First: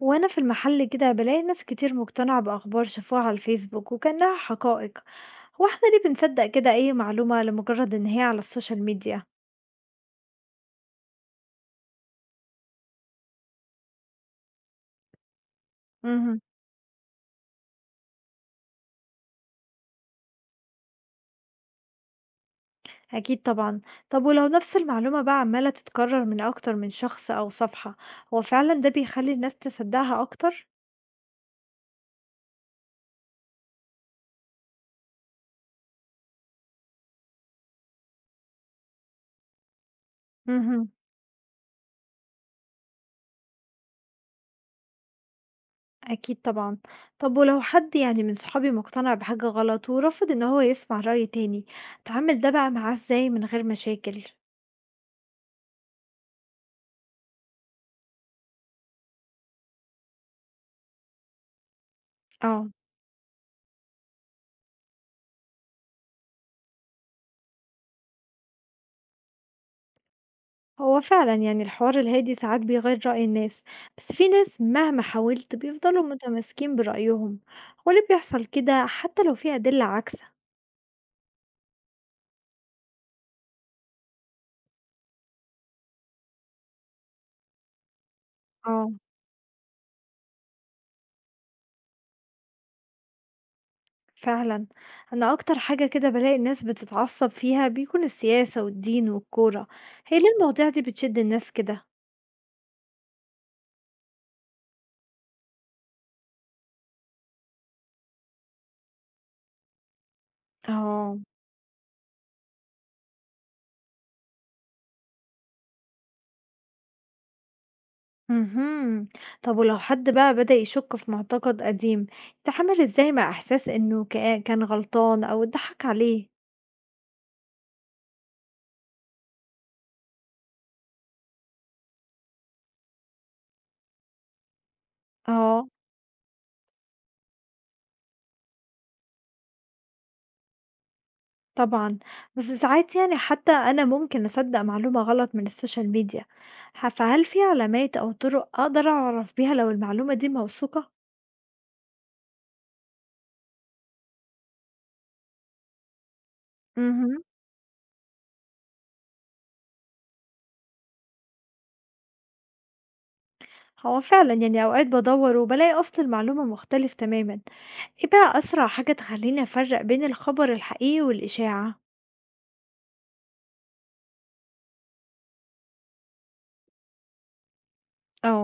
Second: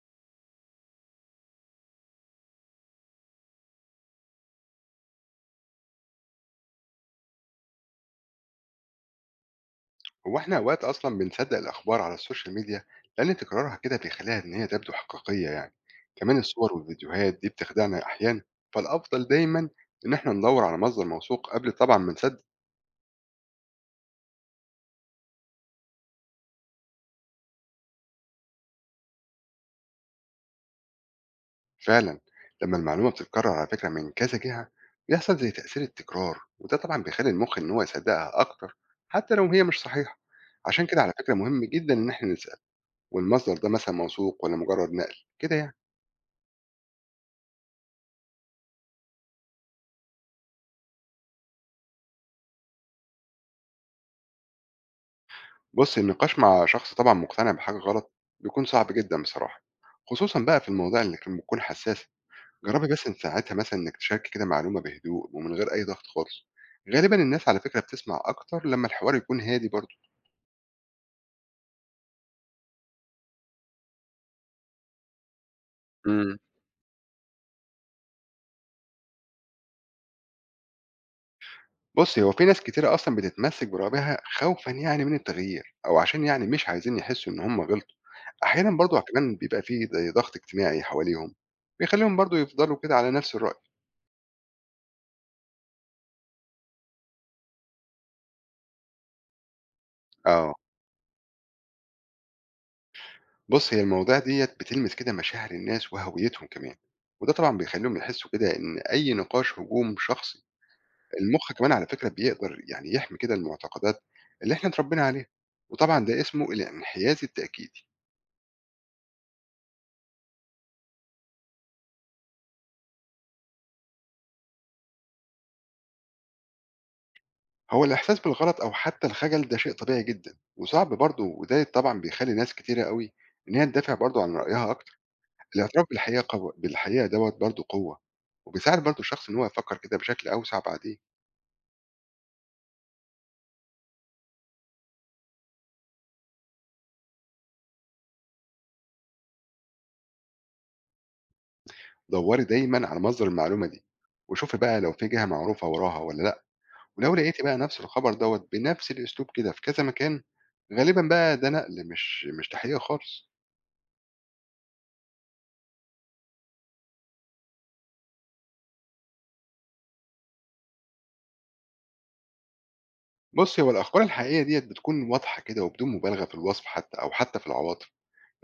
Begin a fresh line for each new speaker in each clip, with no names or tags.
وانا في المحل كده بلاقي ناس كتير مقتنعة بأخبار شافوها على الفيسبوك وكأنها حقائق. هو احنا ليه بنصدق كده اي معلومة لمجرد ان هي على السوشيال ميديا؟
هو احنا اوقات اصلا بنصدق الاخبار على السوشيال ميديا، لان تكرارها كده بيخليها ان هي تبدو حقيقيه يعني. كمان
امم
الصور والفيديوهات دي بتخدعنا احيانا، فالافضل دايما ان احنا ندور على مصدر موثوق قبل طبعا ما نصدق.
اكيد طبعا. طب ولو نفس المعلومة بقى عمالة تتكرر من اكتر من شخص او صفحة، هو فعلا ده بيخلي الناس تصدقها اكتر؟
فعلا، لما المعلومه بتتكرر على فكره من كذا جهه، بيحصل زي تاثير التكرار، وده طبعا بيخلي المخ ان هو يصدقها اكتر حتى لو هي مش صحيحه. عشان
امم
كده على فكره مهم جدا ان احنا نسال، والمصدر ده مثلا موثوق ولا مجرد نقل كده يعني.
اكيد طبعا. طب ولو حد من صحابي مقتنع بحاجة غلط ورفض ان هو يسمع رأي تاني، اتعامل ده بقى معاه ازاي من غير مشاكل؟
بُص، النقاش مع شخص طبعًا مقتنع بحاجة غلط بيكون صعب جدًا بصراحة، خصوصًا بقى في المواضيع اللي كان بتكون حساسة.
اه،
جرّبي بس إن ساعتها مثلًا إنِّك تشاركي كده معلومة بهدوء ومن غير أي ضغط خالص. غالبًا الناس على فكرة بتسمع أكتر لمّا الحوار يكون هادي برضه.
هو فعلًا الحوار الهادي ساعات بيغيّر رأي الناس، بس في ناس مهما حاولت بيفضلوا
إمم.
متمسكين برأيهم. هو ليه بيحصل كده حتى لو في أدلة عاكسة؟
بُصّي، هو في ناس كتيرة أصلًا بتتمسك برأيها خوفًا يعني من التغيير، أو عشان يعني مش عايزين يحسّوا إن هم غلطوا. أحيانًا
آه.
برضه كمان بيبقى في زي ضغط اجتماعي حواليهم بيخلّيهم برضه يفضلوا كده على نفس الرأي.
فعلًا، أنا أكتر حاجة كده بالاقي الناس بتتعصب فيها بيكون السياسة والدين والكورة. هي ليه
آه.
المواضيع دي بتشد الناس كده؟
بُص، هي المواضيع ديّة بتلمس كده مشاعر الناس وهويتهم كمان، وده طبعًا بيخلّيهم يحسّوا كده إن أي نقاش هجوم شخصي.
آه.
المُخ كمان على فكرة بيقدر يعني يحمي كده المعتقدات اللي إحنا اتربّينا عليها، وطبعًا ده اسمه الانحياز التأكيدي.
اهم. طب ولو حد بقى بدأ يشك في معتقد قديم، يتعامل إزاي مع إحساس إنه كان غلطان أو اتضحك عليه؟
هو الإحساس بالغلط أو حتى الخجل ده شيء طبيعي جدًا وصعب برضه، وده طبعًا بيخلّي ناس كتيرة أوي إن هي تدافع برضه عن رأيها أكتر.
آه.
الاعتراف بالحقيقة دوّة برضه قوة، وبيساعد برضه الشخص إن هو يفكّر كده بشكل أوسع بعدين.
طبعًا، بس ساعات حتى أنا ممكن أصدّق معلومة غلط من السوشيال ميديا، فهل في علامات أو طرق أقدر أعرف بيها لو المعلومة دي موثوقة؟
دوري دايمًا على مصدر المعلومة دي، وشوفي بقى لو في جهة معروفة وراها والّا لأ. ولو
اهم.
لقيتِ بقى نفس الخبر دوّة بنفس الأسلوب كده في كذا مكان، غالبًا بقى ده نقل مش تحقيق خالص.
هو فعلًا أوقات بادوّر وبالاقي أصل المعلومة مختلف تمامًا. إيه بقى أسرع حاجة تخلّيني أفرّق بين الخبر الحقيقي والإشاعة؟
بُصّي، هو الأخبار الحقيقية ديّة بتكون واضحة كده وبدون مبالغة في الوصف حتى أو حتى في العواطف.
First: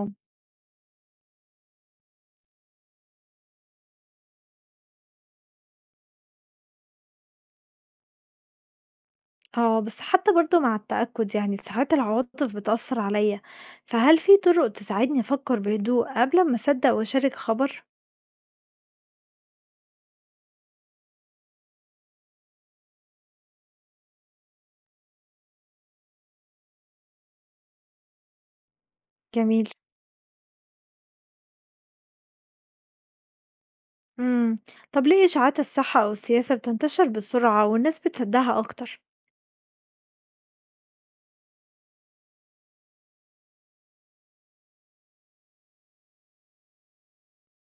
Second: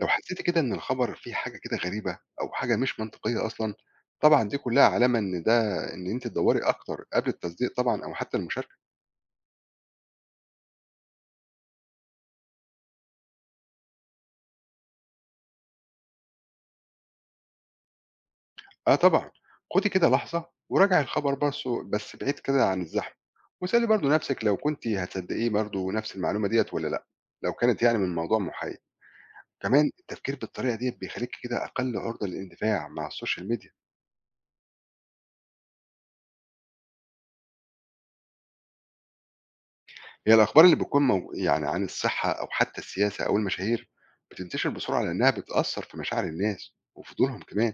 لو حسيتِ كده إن الخبر فيه حاجة كده غريبة أو حاجة مش منطقية أصلًا، طبعًا دي كلّها علامة إن أنتِ تدوري أكتر قبل التصديق طبعًا أو حتى المشاركة.
آه، بس حتى برضه مع التأكد ساعات العواطف بتأثّر عليَّ، فهل في طرق تساعدني أفكّر بهدوء قبل أمّا أصدّق وأشارك خبر؟
آه طبعًا، خُدي كده لحظة وراجعي الخبر برسه بس بعيد كده عن الزحمة، واسألي برضه نَفْسِك لو كنتِ هتصدقيه برضه نَفْس المعلومة ديّة والّا لأ، لو كانت يعني من موضوع محايد.
جميل.
كمان التفكير بالطريقة ديّة بيخلّيكِ كده أقل عُرضة للاندفاع مع السوشيال ميديا.
امم طب ليه إشاعات الصحة أو السياسة بتنتشر بسرعة والناس بتصدقها أكتر؟
هي الأخبار اللي بتكون مو يعني عن الصحة أو حتى السياسة أو المشاهير بتنتشر بسرعة لإنها بتأثّر في مشاعر الناس وفضولهم كمان.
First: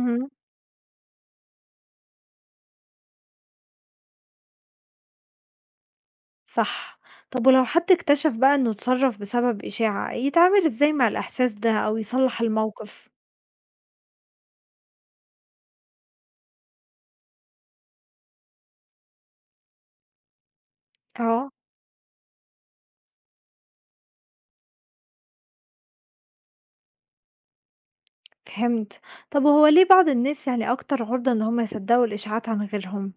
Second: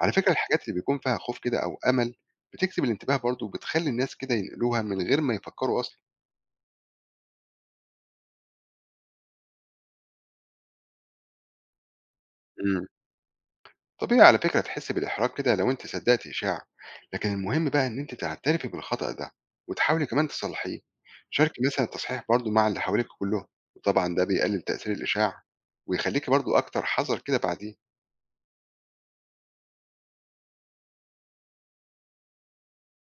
على فكرة الحاجات اللي بيكون فيها خوف كده أو أمل بتجذب الانتباه برضه، وبتخلّي الناس كده ينقلوها من غير ما يفكّروا أصلًا.
صح. طب ولو حد اكتشف بقى إنه اتصرف بسبب إشاعة، يتعامل إزاي مع الإحساس ده أو يصلح
إمم.
الموقف؟
طبيعي على فكرة تحس بالإحراج كده لو أنت صدقت إشاعة، لكن المهم بقى إن أنت تعترفي بالخطأ ده وتحاولي كمان تصلحيه.
اه.
شاركي مثلا التصحيح برضو مع اللي حواليك كلهم، وطبعا ده بيقلل تأثير الإشاعة، ويخليكي برضو أكتر حذر كده بعدين.
فهمت. طب وهو ليه بعض الناس أكتر عرضة إن هم يصدقوا الإشاعات عن غيرهم؟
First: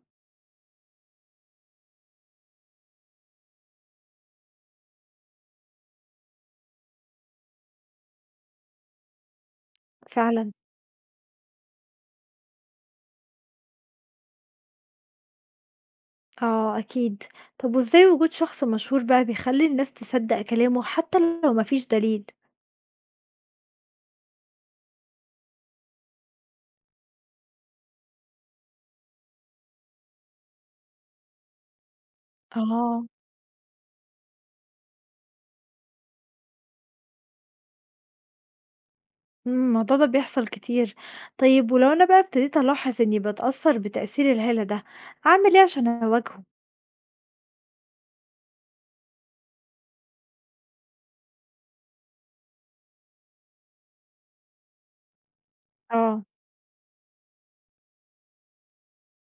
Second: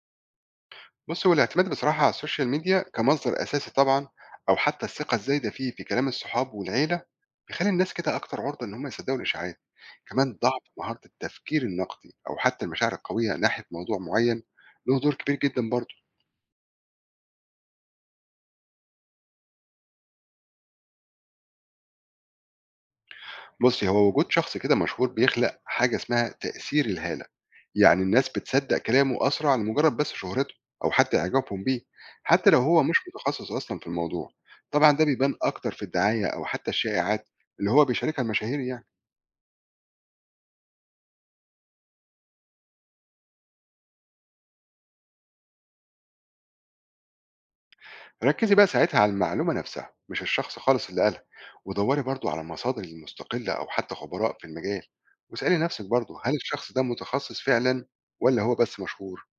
بص، هو الاعتماد بصراحة على السوشيال ميديا كمصدر أساسي طبعا، أو حتى الثقة الزايدة فيه في كلام الصحاب والعيلة، بيخلي الناس كده أكتر عرضة إن هم يصدقوا الإشاعات. كمان
فعلا.
ضعف مهارة التفكير النقدي أو حتى المشاعر القوية ناحية موضوع معين له دور كبير جدا برضه.
اه أكيد. طب وإزاي وجود شخص مشهور بقى بيخلي الناس تصدق كلامه حتى لو مفيش دليل؟
بُصّي، هو وجود شخص كده مشهور بيخلق حاجة اسمها تأثير الهالة، يعني الناس بتصدّق كلامه أسرع لمجرد بس شهرته أو حتى إعجابهم بيه، حتى لو هو مش
اه.
متخصص أصلًا في الموضوع. طبعًا ده بيبان أكتر في الدعاية أو حتى الشائعات اللي هو بيشاركها المشاهير يعني.
إمم، الموضوع ده بيحصل كتير. طيب، ولو أنا بقى ابتديت ألاحظ إني باتأثّر بتأثير الهالة ده، أعمل إيه عشان أواجهه؟
ركّزي بقى ساعتها على المعلومة نفسها مش الشخص خالص اللي قالها، ودوّري برضه على مصادر المستقلة أو حتى خبراء في المجال، واسألي نفسِك برضه
آه.
هل الشخص ده متخصص فعلًا والّا هو بس مشهور؟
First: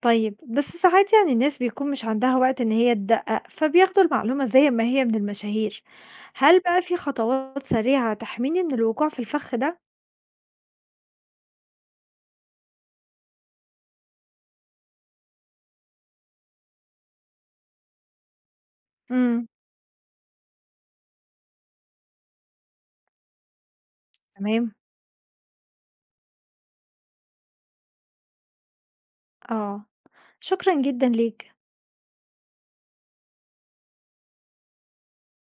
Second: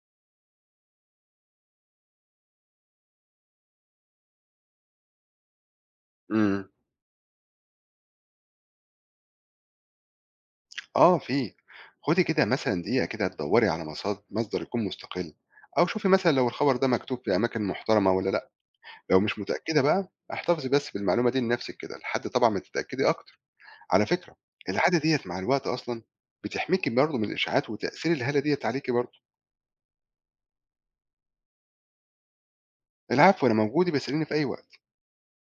طيب، بس ساعات الناس بيكون مش عندها وقت إن هي تدقّق، فبياخدوا المعلومة زي ما هي من المشاهير. هل
إمم.
بقى في خطوات سريعة تحميني من الوقوع في الفخ ده؟
آه في. خدي كده مثلًا دقيقة كده تدوّري على مصدر يكون مستقل، أو شوفي مثلًا لو الخبر ده مكتوب في أماكن محترمة والّا لأ. لو مش
إمم.
متأكدة بقى احتفظي بس بالمعلومة دي لنفسِك كده لحد طبعًا ما تتأكدي أكتر. على فكرة
تمام،
العادة ديّة مع الوقت أصلًا بتحميكِ برضه من الإشاعات وتأثير الهالة ديّة عليكِ برضه.
آه. شكرًا جدًا ليك.
العفو، أنا موجود، يبقى اسأليني في أي وقت.